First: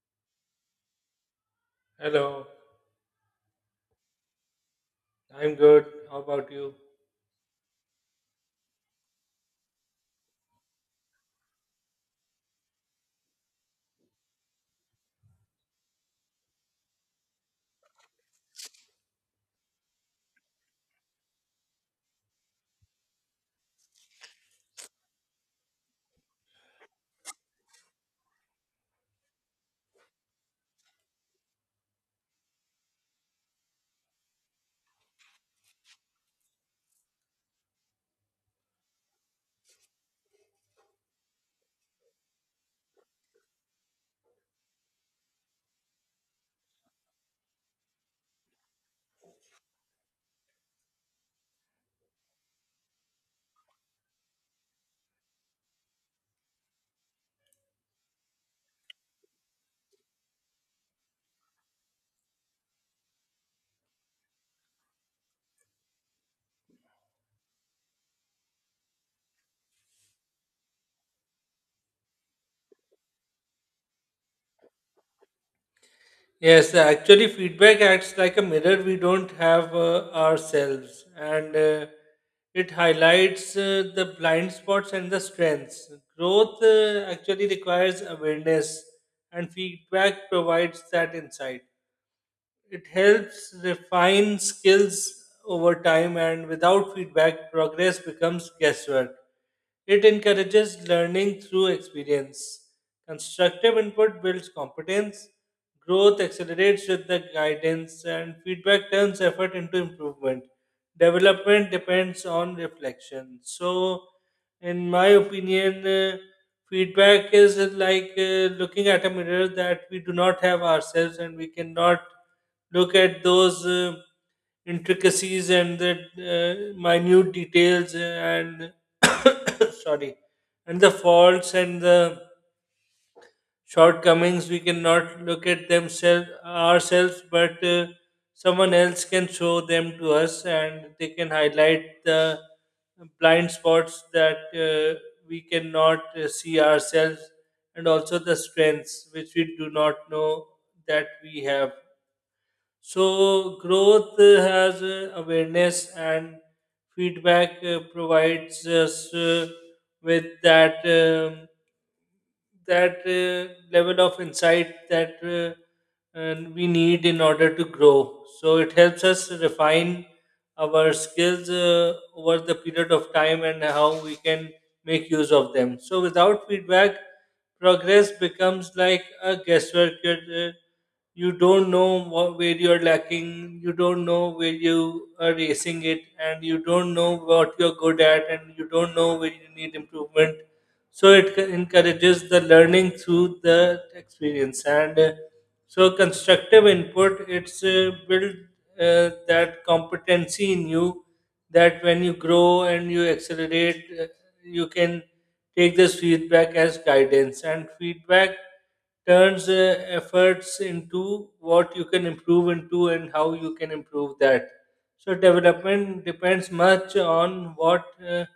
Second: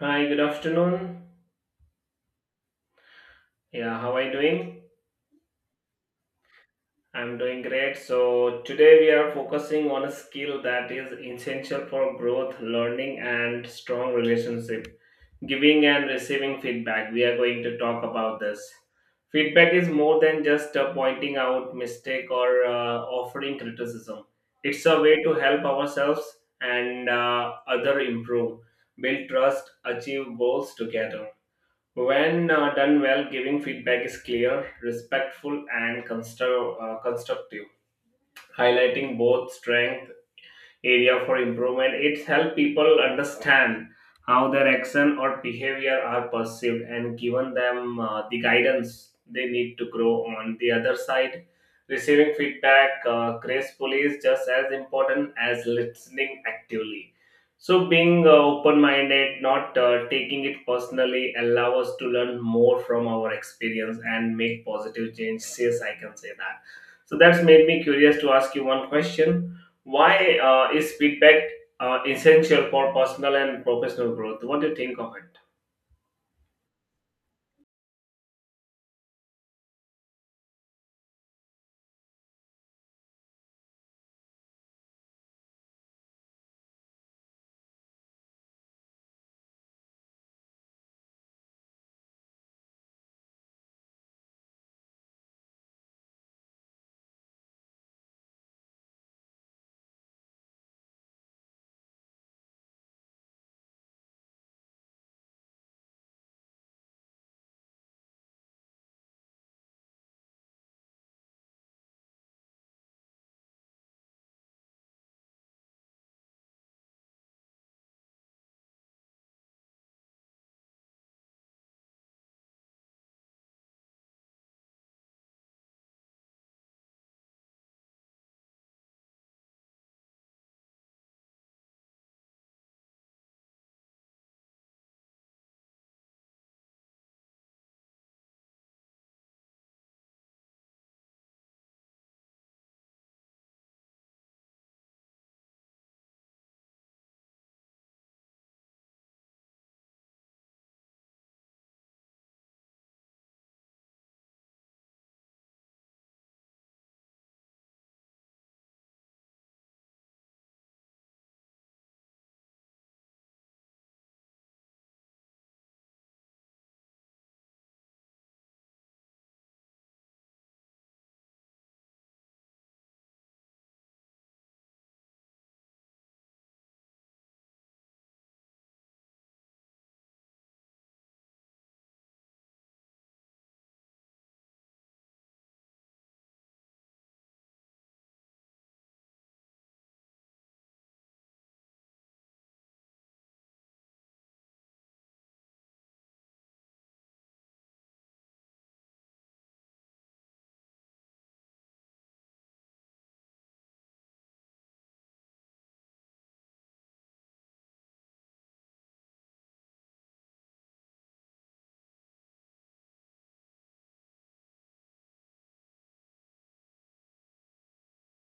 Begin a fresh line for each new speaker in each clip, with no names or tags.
Hi, good afternoon.
Hello,
Yeah, how are you doing?
I'm good. How about you?
I'm doing great. So today we are focusing on a skill that is essential for growth, learning, and strong relationship. Giving and receiving feedback. We are going to talk about this. Feedback is more than just pointing out mistake or offering criticism. It's a way to help ourselves and other improve, build trust, achieve goals together. When done well, giving feedback is clear, respectful, and constructive, highlighting both strengths area for improvement. It helps people understand how their action or behavior are perceived and given them the guidance they need to grow on the other side. Receiving feedback gracefully is just as important as listening actively. So, being open minded, not taking it personally, allow us to learn more from our experience and make positive changes. Yes, I can say that. So that's made me curious to ask you one question, why is feedback essential for personal and professional growth? What do you think of it?
Yes, actually, feedback acts like a mirror we don't have ourselves, and it highlights the blind spots and the strengths. Growth actually requires awareness, and feedback provides that insight. It helps refine skills over time, and without feedback, progress becomes guesswork. It encourages learning through experience. Constructive input builds competence. Growth accelerates with the guidance, and feedback turns effort into improvement. Development depends on reflection. So in my opinion, feedback is like looking at a mirror that we do not have ourselves, and we cannot look at those intricacies and the uh, minute details and sorry, and the faults and the shortcomings we cannot look at themselves ourselves, but someone else can show them to us, and they can highlight the blind spots that we cannot see ourselves, and also the strengths which we do not know that we have. So growth has awareness, and feedback provides us with that. That level of insight that and we need in order to grow. So it helps us refine our skills over the period of time and how we can make use of them. So without feedback, progress becomes like a guesswork. You don't know what, where you're lacking, you don't know where you are racing it, and you don't know what you're good at, and you don't know where you need improvement. So encourages the learning through the experience, and so constructive input it's build that competency in you, that when you grow and you accelerate, you can take this feedback as guidance, and feedback turns efforts into what you can improve into and how you can improve that. So development depends much on what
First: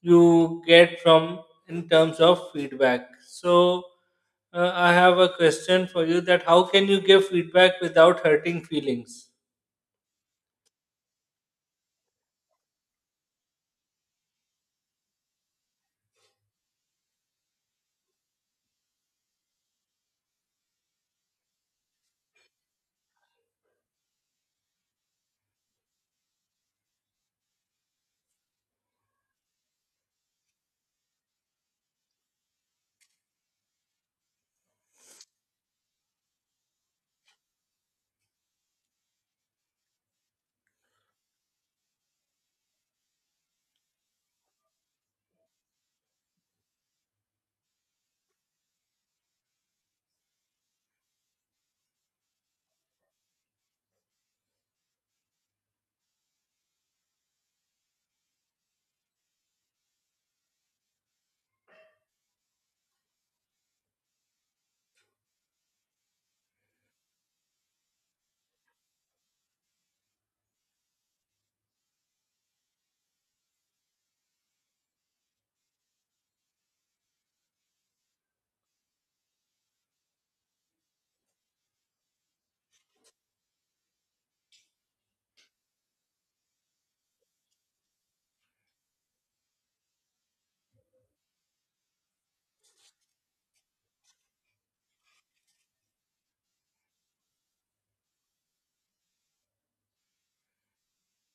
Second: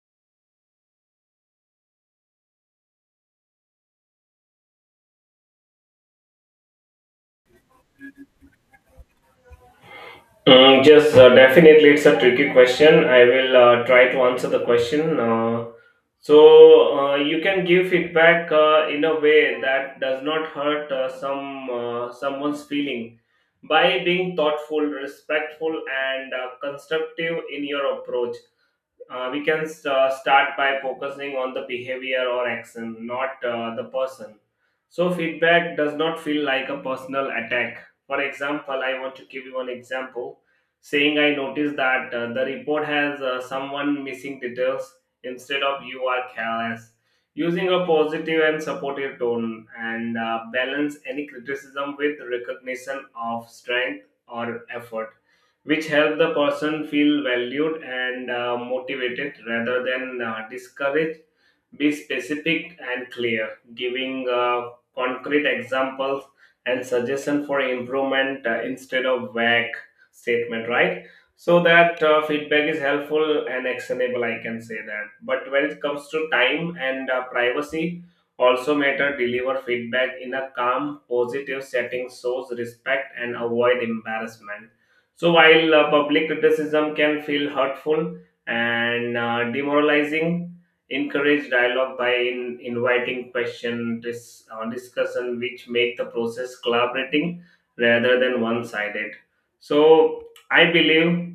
you get from in terms of feedback. So I have a question for you, that how can you give feedback without hurting feelings?
Yes, definitely, it's a tricky question. I will try to answer the question. So, you can give feedback in a way that does not hurt someone's feeling by being thoughtful, respectful, and constructive in your approach. We can start by focusing on the behavior or action, not the person. So feedback does not feel like a personal attack. For example, I want to give you an example, saying, I noticed that the report has someone missing details, instead of you are careless. Using a positive and supportive tone and balance any criticism with recognition of strength or effort, which help the person feel valued and motivated rather than discouraged. Be specific and clear, giving concrete examples and suggestion for improvement instead of vague statement, right? So that feedback is helpful and actionable, I can say that. But when it comes to time and privacy, also matter, deliver feedback in a calm, positive setting, shows respect and avoid embarrassment. So while public criticism can feel hurtful and demoralizing, encourage dialogue by inviting question discussion, which make the process collaborating rather than one-sided. So I believe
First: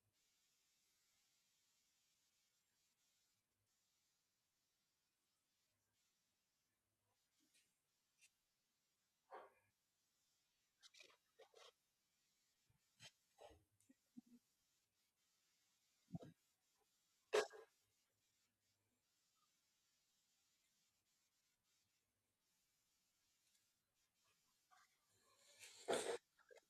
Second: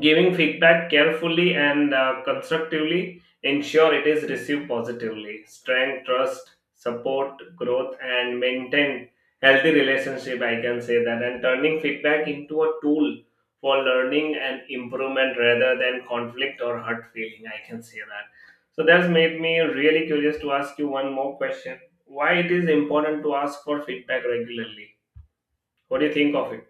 giving feedback carefully and constructively ensure it is received positively. Strength, trust, support, growth, and maintain healthy relationship. I can say that. And turning feedback into a tool for learning and improvement rather than conflict or hurt feeling. I can say that. So that's made me really curious to ask you one more question. Why it is important to ask for feedback regularly? What do you think of it?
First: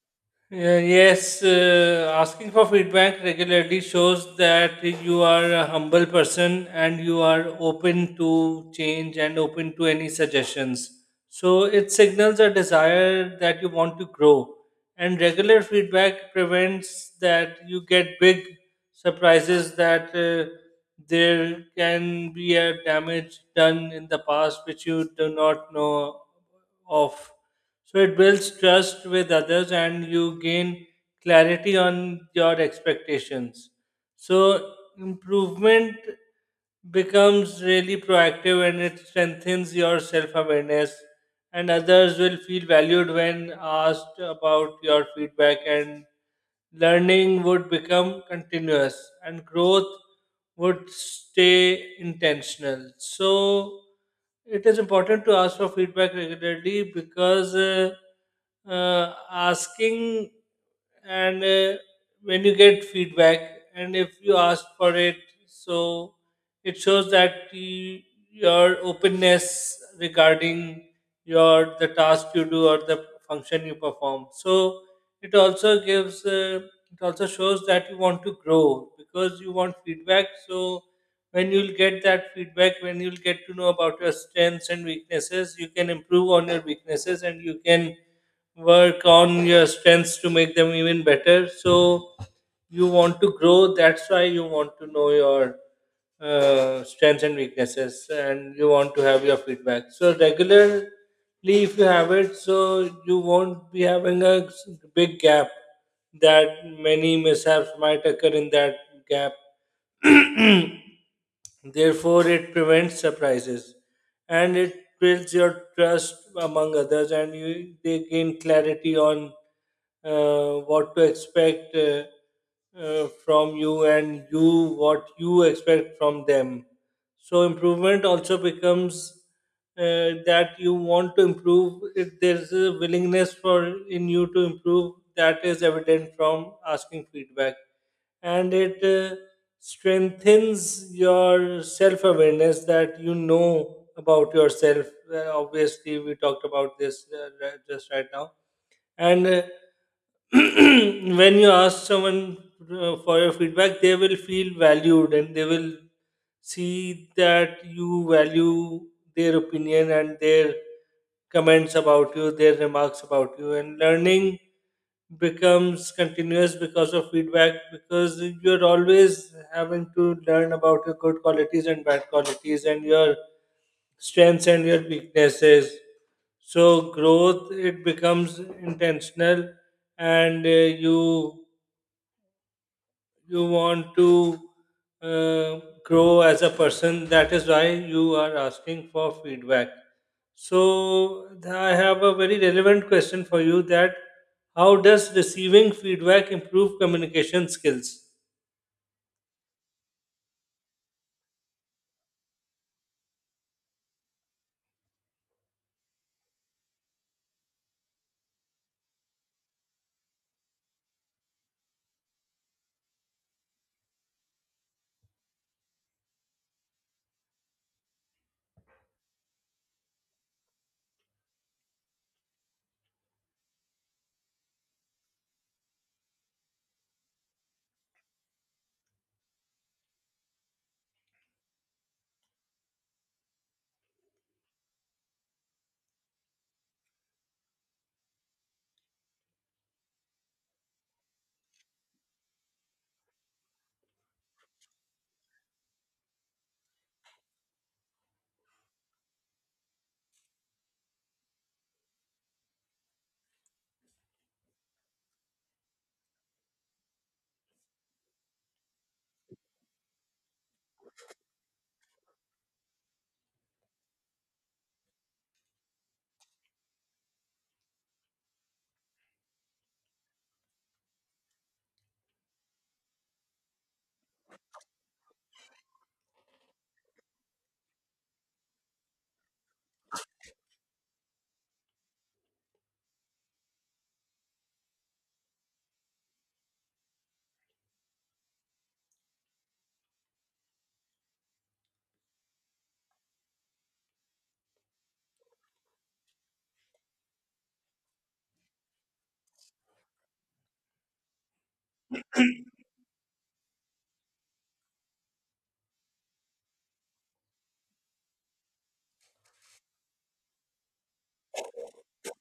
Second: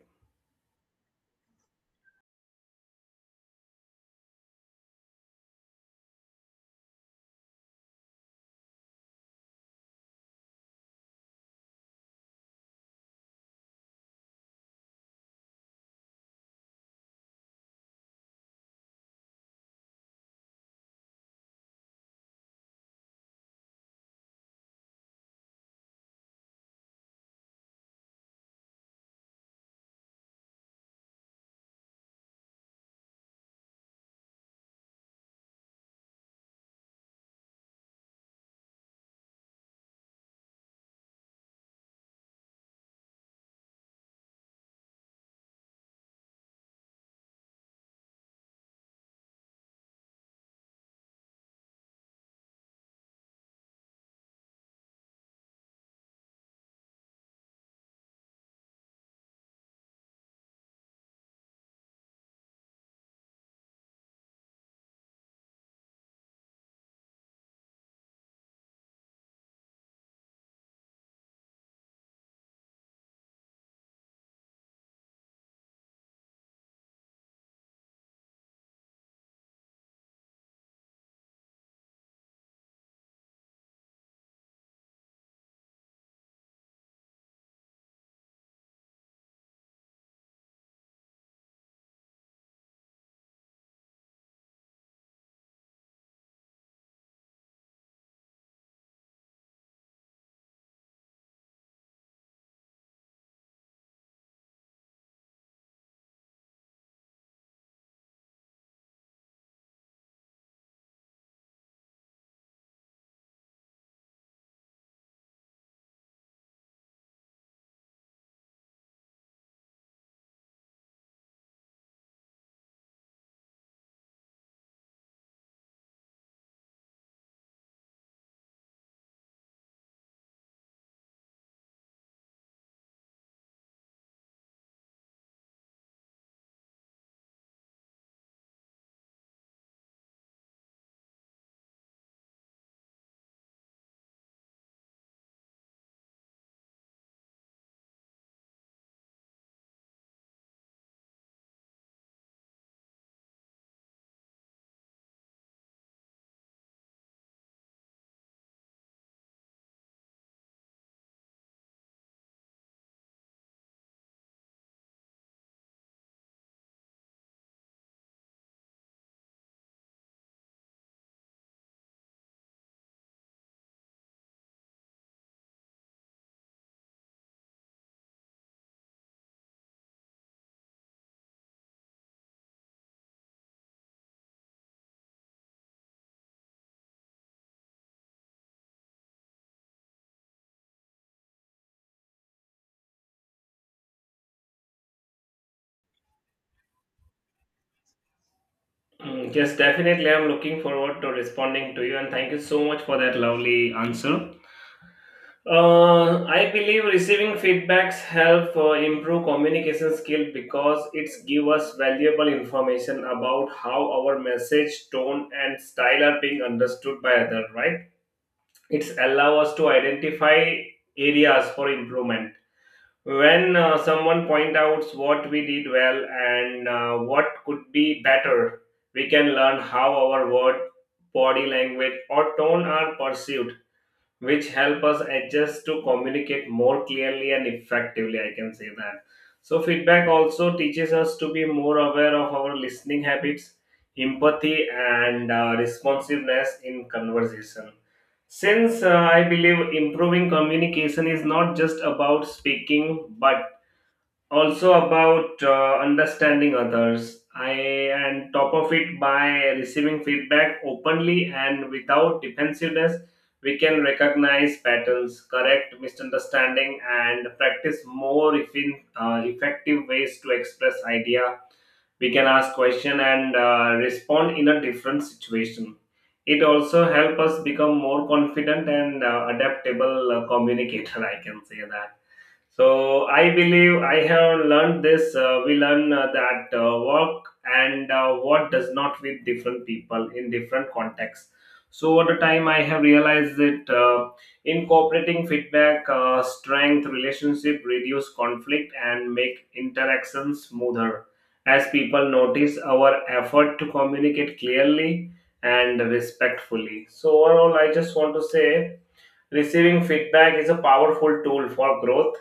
Yes, asking for feedback regularly shows that you are a humble person and you are open to change and open to any suggestions. So it signals a desire that you want to grow. And regular feedback prevents that you get big surprises, that there can be a damage done in the past which you do not know of. So it builds trust with others, and you gain clarity on your expectations. So improvement becomes really proactive, and it strengthens your self awareness, and others will feel valued when asked about your feedback, and learning would become continuous and growth would stay intentional. So it is important to ask for feedback regularly, because asking and when you get feedback, and if you ask for it, so it shows that you, your openness regarding your the task you do or the function you perform. So it also gives it also shows that you want to grow because you want feedback. So when you'll get that feedback, when you'll get to know about your strengths and weaknesses, you can improve on your weaknesses and you can work on your strengths to make them even better. So you want to grow. That's why you want to know your strengths and weaknesses, and you want to have your feedback. So regularly, if you have it, so you won't be having a big gap that many mishaps might occur in that gap. Therefore, it prevents surprises, and it builds your trust among others, and you they gain clarity on what to expect from you, and you what you expect from them. So, improvement also becomes that you want to improve. If there's a willingness for in you to improve, that is evident from asking feedback, and it strengthens your self awareness, that you know about yourself. Obviously, we talked about this just right now, and when you ask someone for your feedback, they will feel valued, and they will see that you value their opinion and their comments about you, their remarks about you, and learning becomes continuous because of feedback, because you're always having to learn about your good qualities and bad qualities and your strengths and your weaknesses. So growth, it becomes intentional, and you you want to uh, grow as a person. That is why you are asking for feedback. So I have a very relevant question for you, that how does receiving feedback improve communication skills?
Yes, definitely. I'm looking forward to responding to you, and thank you so much for that lovely answer. I believe receiving feedbacks help improve communication skill because it's give us valuable information about how our message, tone, and style are being understood by other. Right? It's allow us to identify areas for improvement. When someone point out what we did well and what could be better, we can learn how our word, body language or tone are perceived, which help us adjust to communicate more clearly and effectively, I can say that. So feedback also teaches us to be more aware of our listening habits, empathy and responsiveness in conversation, since I believe improving communication is not just about speaking, but also about understanding others. I and top of it, by receiving feedback openly and without defensiveness, we can recognize patterns, correct misunderstanding, and practice more effective ways to express idea. We can ask question and respond in a different situation. It also help us become more confident and adaptable communicator. I can say that. So I believe I have learned this. We learn that work and what does not with different people in different contexts. So over the time, I have realized that incorporating feedback, strength, relationship, reduce conflict, and make interactions smoother, as people notice our effort to communicate clearly and respectfully. So overall, I just want to say, receiving feedback is a powerful tool for growth,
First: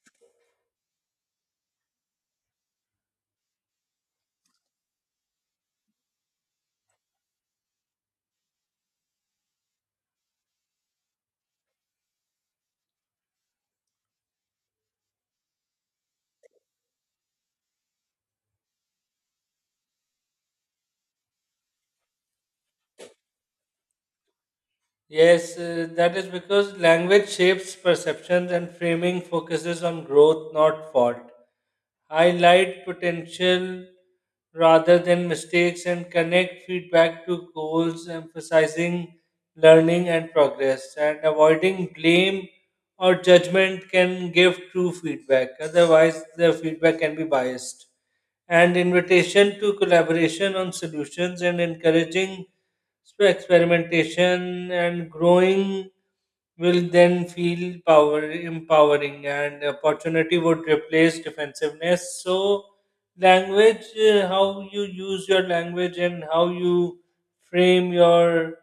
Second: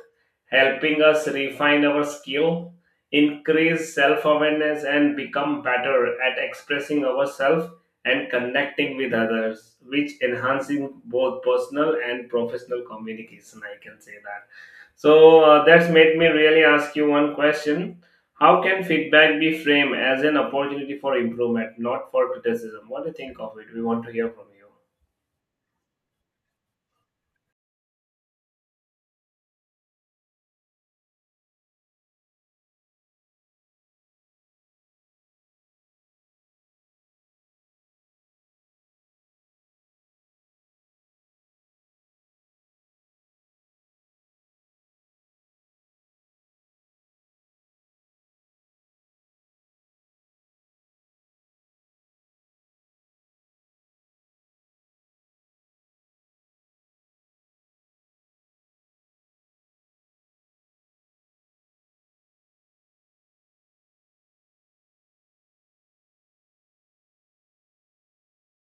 helping us refine our skill, increase self awareness, and become better at expressing ourselves and connecting with others, which enhancing both personal and professional communication. I can say that. So that's made me really ask you one question. How can feedback be framed as an opportunity for improvement, not for criticism? What do you think of it? We want to hear from you.
Yes, that is because language shapes perceptions, and framing focuses on growth, not fault. Highlight potential rather than mistakes, and connect feedback to goals, emphasizing learning and progress. And avoiding blame or judgment can give true feedback, otherwise, the feedback can be biased. And invitation to collaboration on solutions and encouraging so experimentation and growing will then feel power empowering, and opportunity would replace defensiveness. So language, how you use your language and how you frame your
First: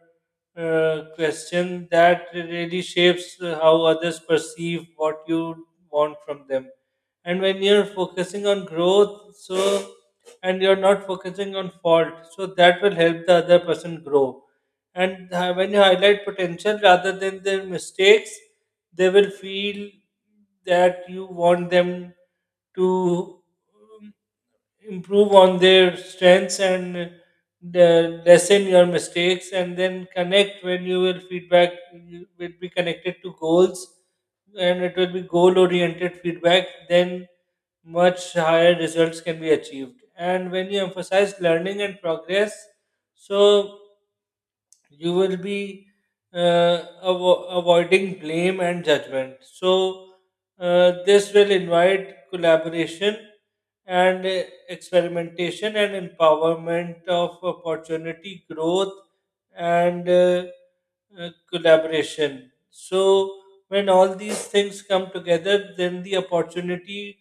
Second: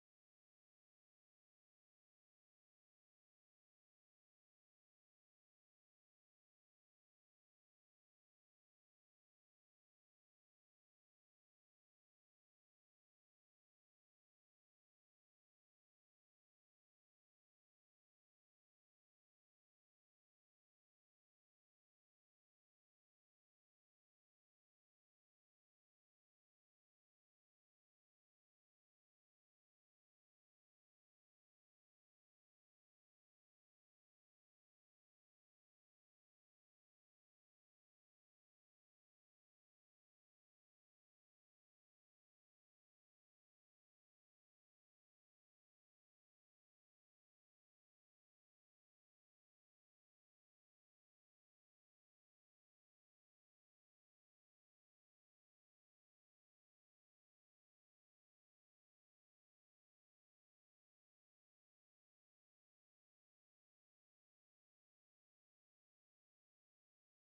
question, that really shapes how others perceive what you want from them. And when you're focusing on growth, so and you're not focusing on fault, so that will help the other person grow. And when you highlight potential rather than their mistakes, they will feel that you want them to um, improve on their strengths and the lessen your mistakes, and then connect when you will feedback, you will be connected to goals, and it will be goal oriented feedback. Then much higher results can be achieved, and when you emphasize learning and progress, so you will be avoiding blame and judgment. So, this will invite collaboration and experimentation and empowerment of opportunity, growth, and collaboration. So, when all these things come together, then the opportunity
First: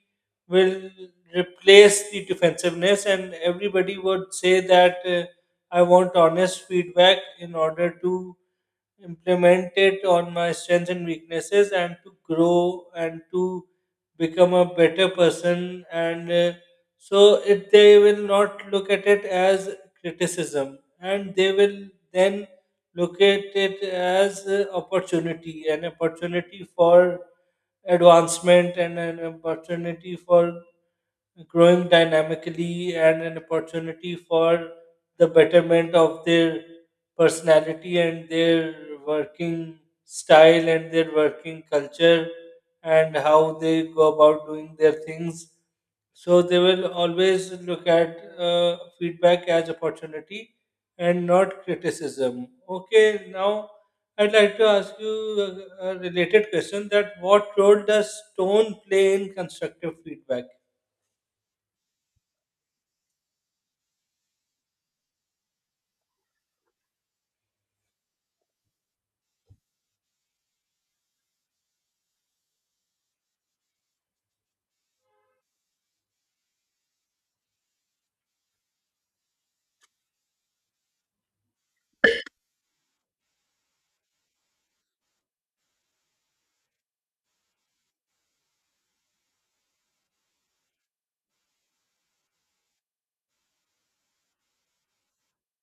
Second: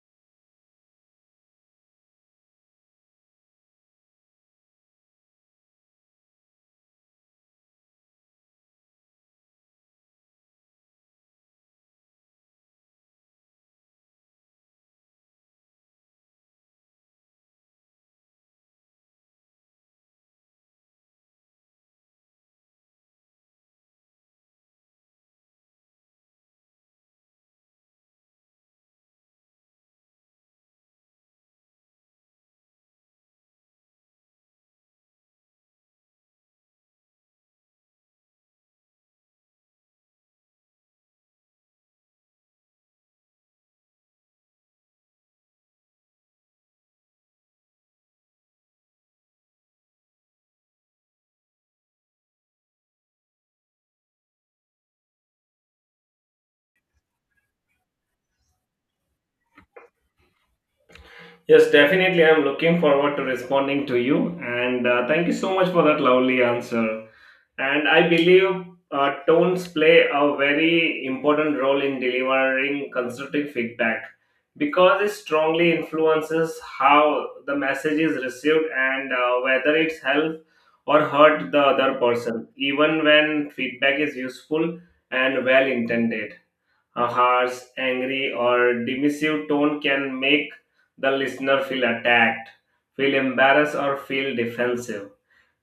will replace the defensiveness, and everybody would say that. I want honest feedback in order to implement it on my strengths and weaknesses, and to grow and to become a better person. And so it, they will not look at it as criticism, and they will then look at it as opportunity, an opportunity for advancement, and an opportunity for growing dynamically, and an opportunity for the betterment of their personality and their working style and their working culture and how they go about doing their things. So they will always look at feedback as opportunity and not criticism. Okay, now I'd like to ask you a a related question, that what role does tone play in constructive feedback?
Yes, definitely. I'm looking forward to responding to you. And thank you so much for that lovely answer. And I believe tones play a very important role in delivering constructive feedback because it strongly influences how the message is received and whether it's help or hurt the other person, even when feedback is useful and well intended. A harsh, angry, or dismissive tone can make the listener feel attacked, feel embarrassed, or feel defensive,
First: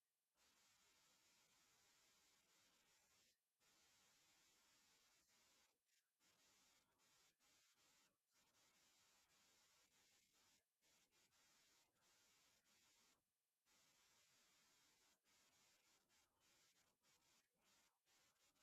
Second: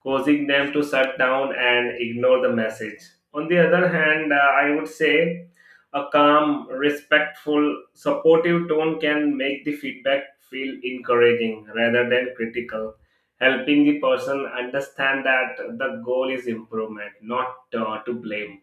causing them to shut down and ignore the message. On the other hand, I would say a calm, respectful, supportive tone can make the feedback feel encouraging rather than critical, helping the person understand that the goal is improvement, not to blame.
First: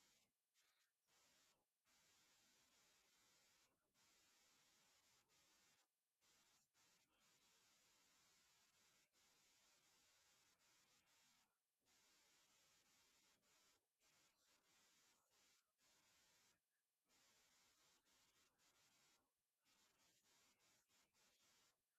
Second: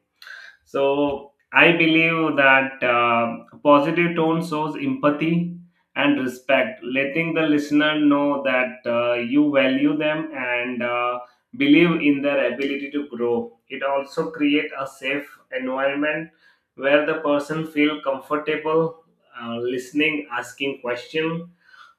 So I believe that positive tone shows empathy and respect, letting the listener know that you value them and believe in their ability to grow. It also creates a safe environment where the person feel comfortable listening, asking questions,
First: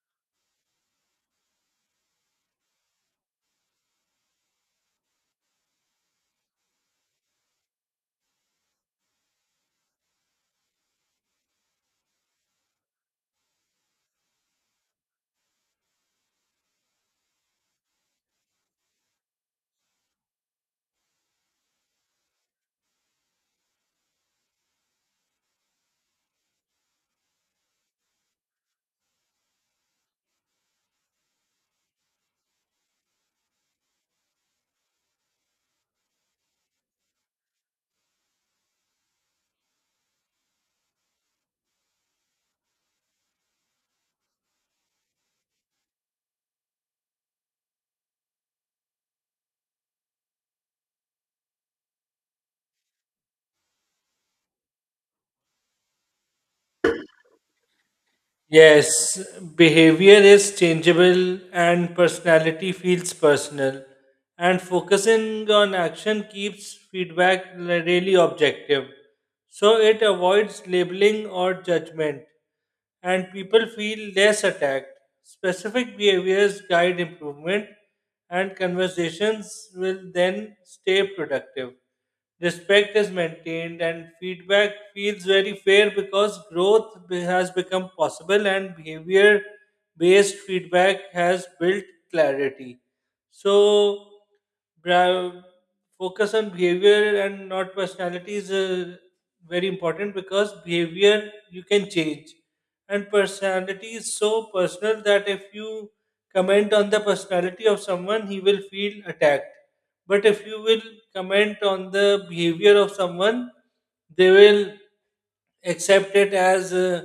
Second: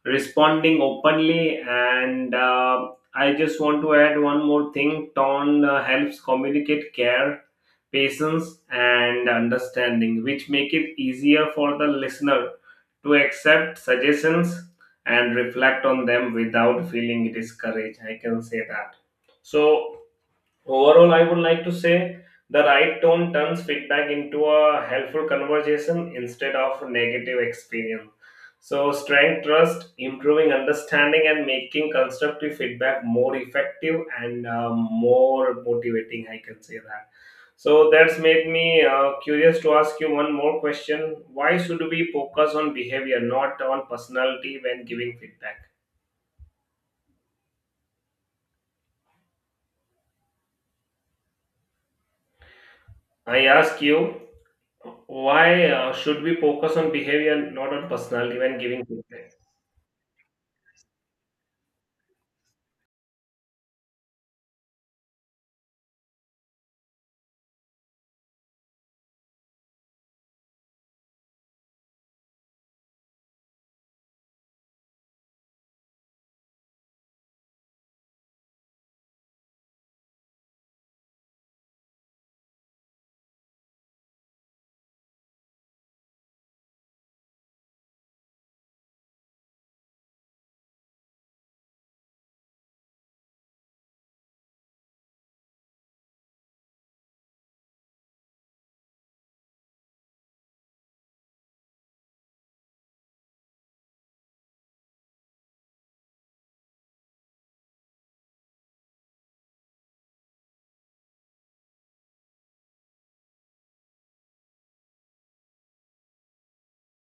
responding openly, and I just want to add one more thing. Tone helps communicate care, patience and understanding, which make it easier for the listener to accept suggestions and reflect on them without feeling discouraged. I can say that. So overall, I would like to say the right tone turns feedback into a helpful conversation instead of a negative experience. So, strength, trust, improving understanding, and making constructive feedback more effective and more motivating. I can say that. So that's made me curious to ask you one more question. Why should we focus on behavior, not on personality, when giving feedback? I ask you, why should we focus on behavior, not on personality, when giving
Yes,
feedback?
behavior is changeable and personality feels personal. And focusing on action keeps feedback really objective. So it avoids labeling or judgment, and people feel less attacked. Specific behaviors guide improvement, and conversations will then stay productive. Respect is maintained, and feedback feels very fair because growth has become possible, and behavior based feedback has built clarity. So, bra- focus on behavior and not personality is very important, because behavior you can change, and personality is so personal that if you comment on the personality of someone, he will feel attacked. But if you will comment on the behavior of someone, they will accept it as uh,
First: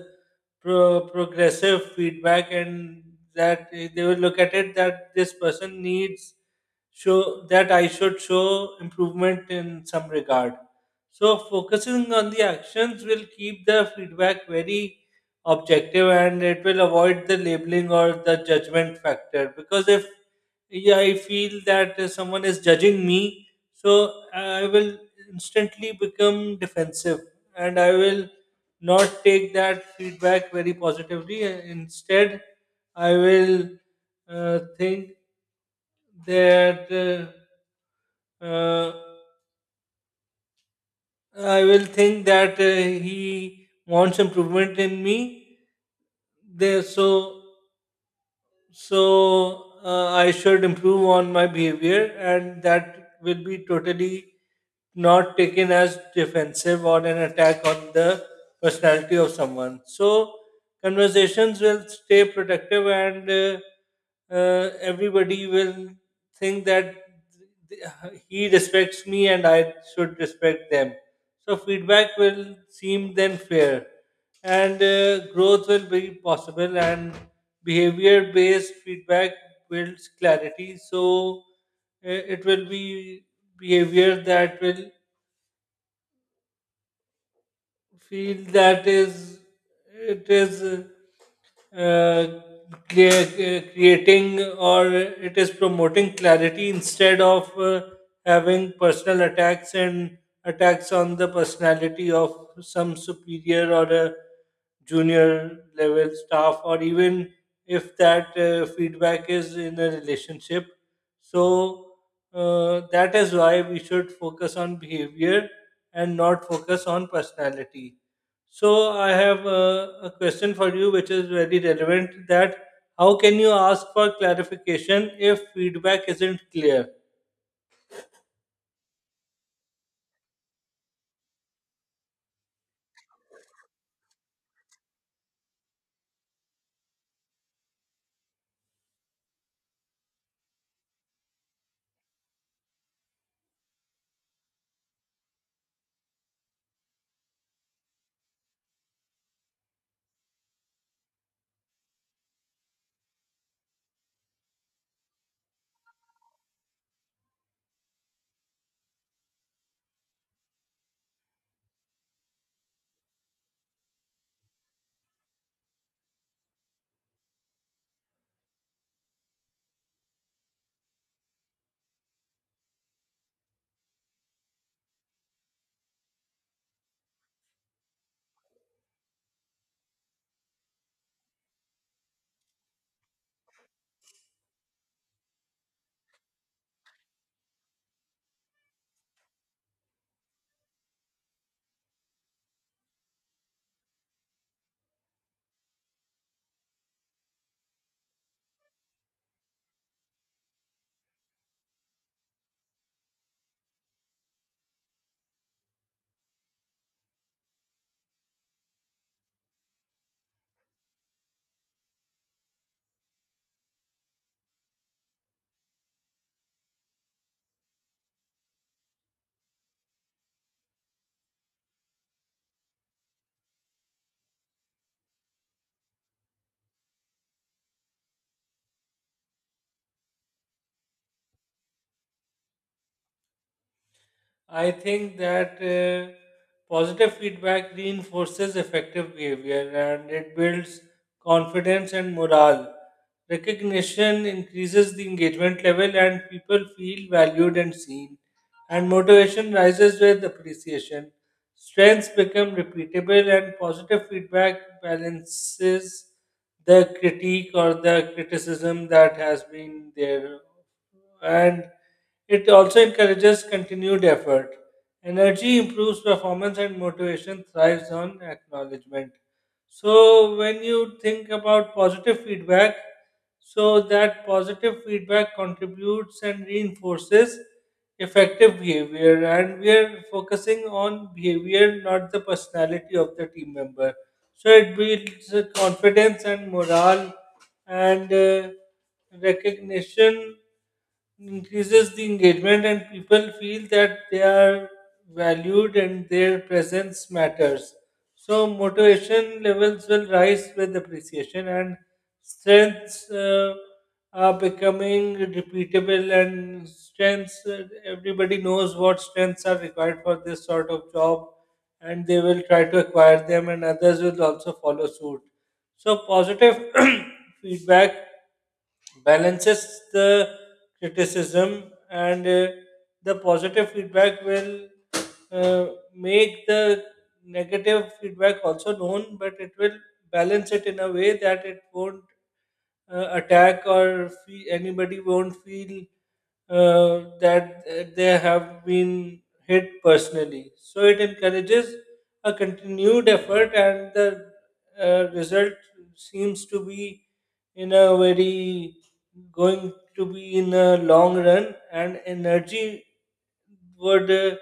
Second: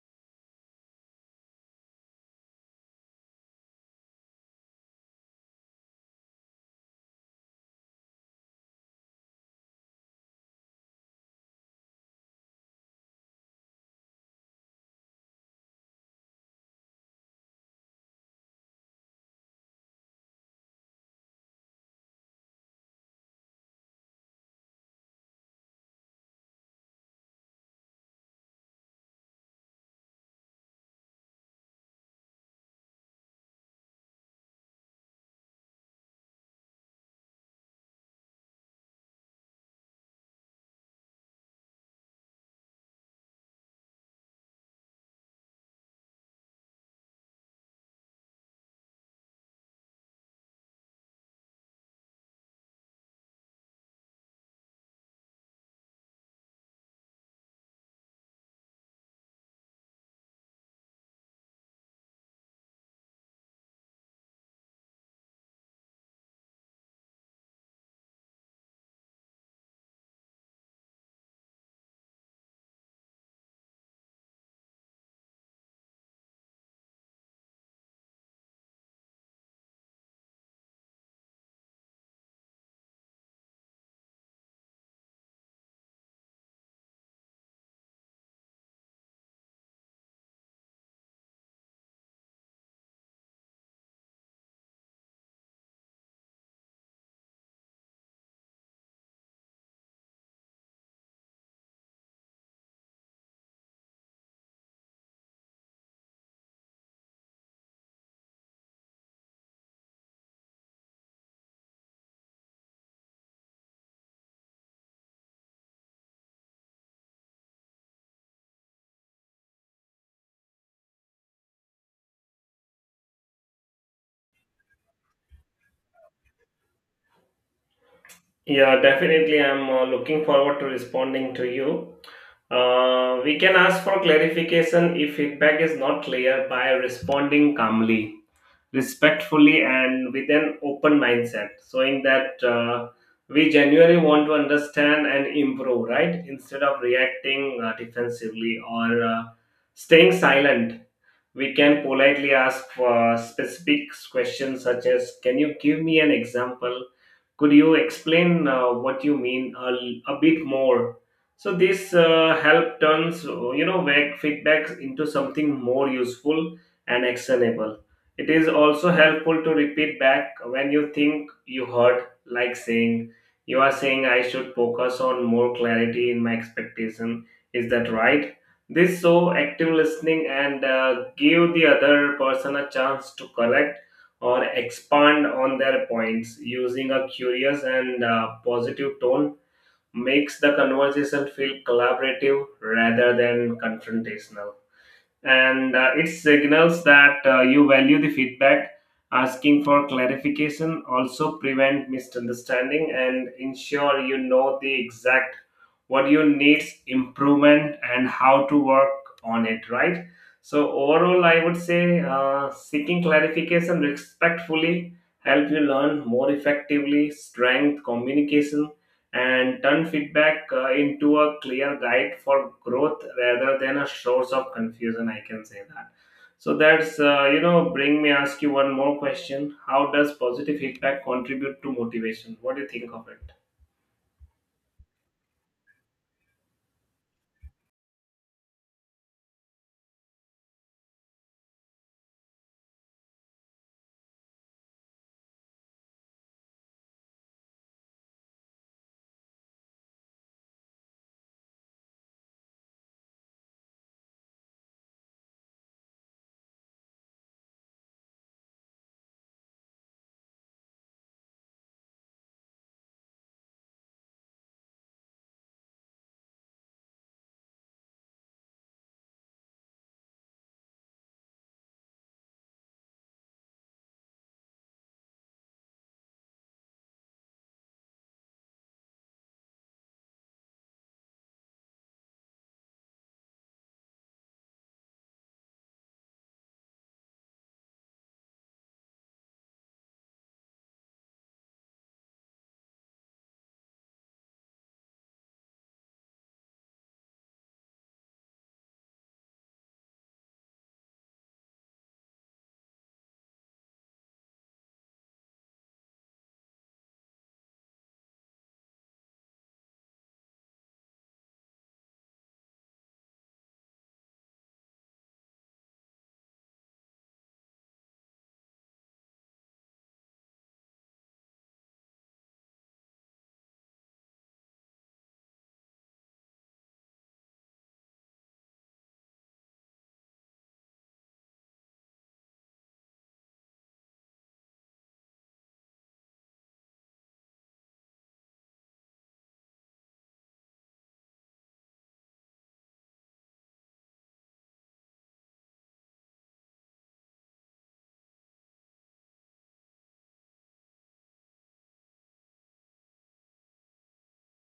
pro- progressive feedback, and that they will look at it that this person needs show that I should show improvement in some regard. So focusing on the actions will keep the feedback very objective, and it will avoid the labeling or the judgment factor. Because if yeah, I feel that someone is judging me, so I will instantly become defensive, and I will not take that feedback very positively. Instead, I will think that uh, uh, I will think that he wants improvement in me. There, so so I should improve on my behavior, and that will be totally not taken as defensive or an attack on the personality of someone. So conversations will stay productive, and everybody will think that th- he respects me and I should respect them. So feedback will seem then fair, and growth will be possible. And behavior-based feedback builds clarity. So it will be behavior that will field, that is it is uh, creating, or it is promoting clarity instead of having personal attacks and attacks on the personality of some superior or a junior level staff, or even if that feedback is in a relationship. So that is why we should focus on behavior and not focus on personality. So I have a question for you which is very relevant, that how can you ask for clarification if feedback isn't clear?
Yeah, definitely. I'm looking forward to responding to you. We can ask for clarification if feedback is not clear by responding calmly, respectfully, and with an open mindset, showing that we genuinely want to understand and improve, right? Instead of reacting defensively or staying silent. We can politely ask for specific questions such as, can you give me an example? Could you explain what you mean a bit more? So this help turns you know back feedbacks into something more useful and actionable. It is also helpful to repeat back when you think you heard, like saying, "You are saying I should focus on more clarity in my expectation. Is that right?" This so active listening and give the other person a chance to correct or expand on their points. Using a curious and positive tone makes the conversation feel collaborative rather than confrontational, and it signals that you value the feedback. Asking for clarification also prevent misunderstanding and ensure you know the exact what you needs improvement and how to work on it, right? So overall I would say seeking clarification respectfully help you learn more effectively, strength communication, and turn feedback into a clear guide for growth rather than a source of confusion. I can say that. So that's you know bring me ask you one more question. How does positive feedback contribute to motivation? What do you think of it?
I think that positive feedback reinforces effective behavior, and it builds confidence and morale. Recognition increases the engagement level, and people feel valued and seen, and motivation rises with appreciation. Strengths become repeatable, and positive feedback balances the critique or the criticism that has been there. And it also encourages continued effort. Energy improves performance, and motivation thrives on acknowledgement. So, when you think about positive feedback, so that positive feedback contributes and reinforces effective behavior, and we are focusing on behavior, not the personality of the team member. So it builds confidence and morale, and recognition increases the engagement, and people feel that they are valued and their presence matters. So motivation levels will rise with appreciation, and strengths are becoming repeatable. And strengths, everybody knows what strengths are required for this sort of job, and they will try to acquire them, and others will also follow suit. So positive feedback balances the criticism, and the positive feedback will uh, make the negative feedback also known, but it will balance it in a way that it won't attack or anybody won't feel that they have been hit personally. So it encourages a continued effort, and the result seems to be in a very going to be in a long run, and energy would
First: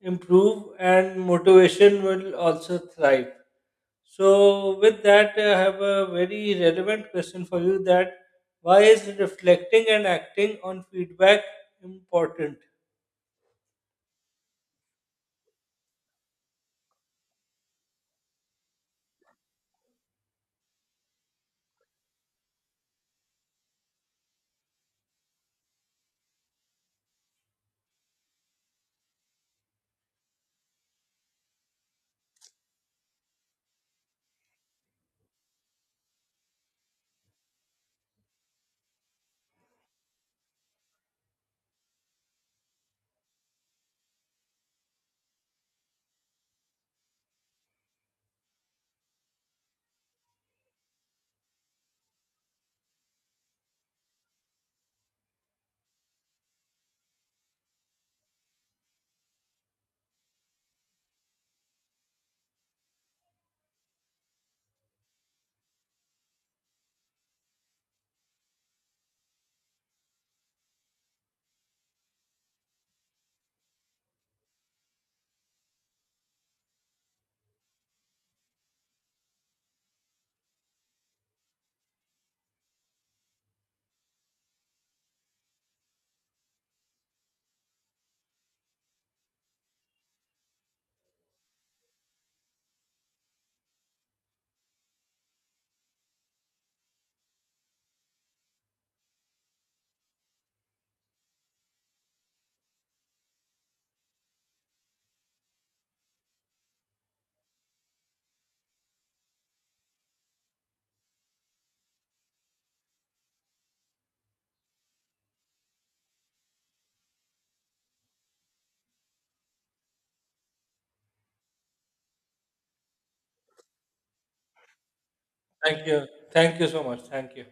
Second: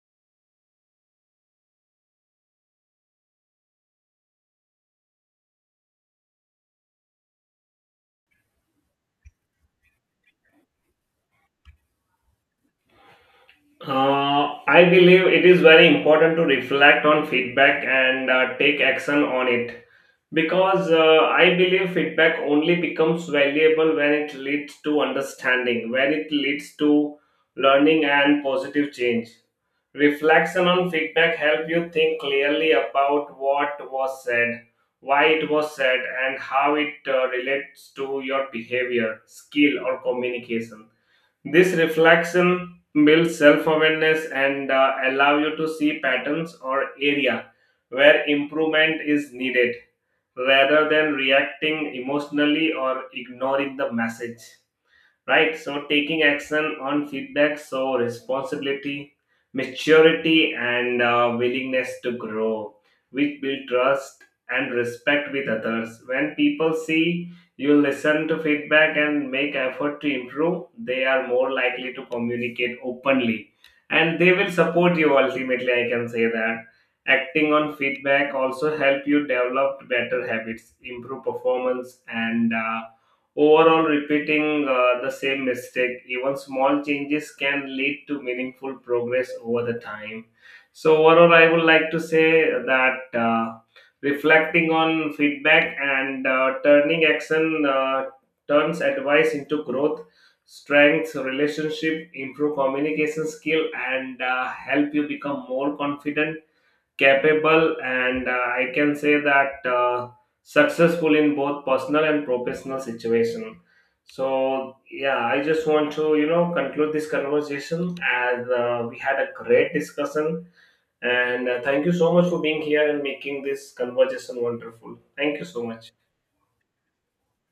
improve, and motivation will also thrive. So with that, I have a very relevant question for you, that why is reflecting and acting on feedback important?
Uh, I believe it is very important to reflect on feedback and take action on it, because I believe feedback only becomes valuable when it leads to understanding, when it leads to learning and positive change. Reflection on feedback help you think clearly about what was said, why it was said, and how it relates to your behavior, skill, or communication. This reflection builds self-awareness and allow you to see patterns or area where improvement is needed rather than reacting emotionally or ignoring the message, right? So taking action on feedback so responsibility, maturity and willingness to grow, which build trust and respect with others. When people see you listen to feedback and make effort to improve, they are more likely to communicate openly and they will support you ultimately, I can say that. Acting on feedback also help you develop better habits, improve performance, and overall, repeating the same mistake, even small changes can lead to meaningful progress over the time. So overall, I would like to say that reflecting on feedback and turning action turns advice into growth, strengths, relationship, improve communication skill, and help you become more confident, capable, and I can say that successful in both personal and professional situation. So yeah, I just want to you know conclude this conversation as we had a great discussion and thank you so much for being here and making this conversation wonderful. Thank you so
Thank you.
much.
Thank you so much. Thank you.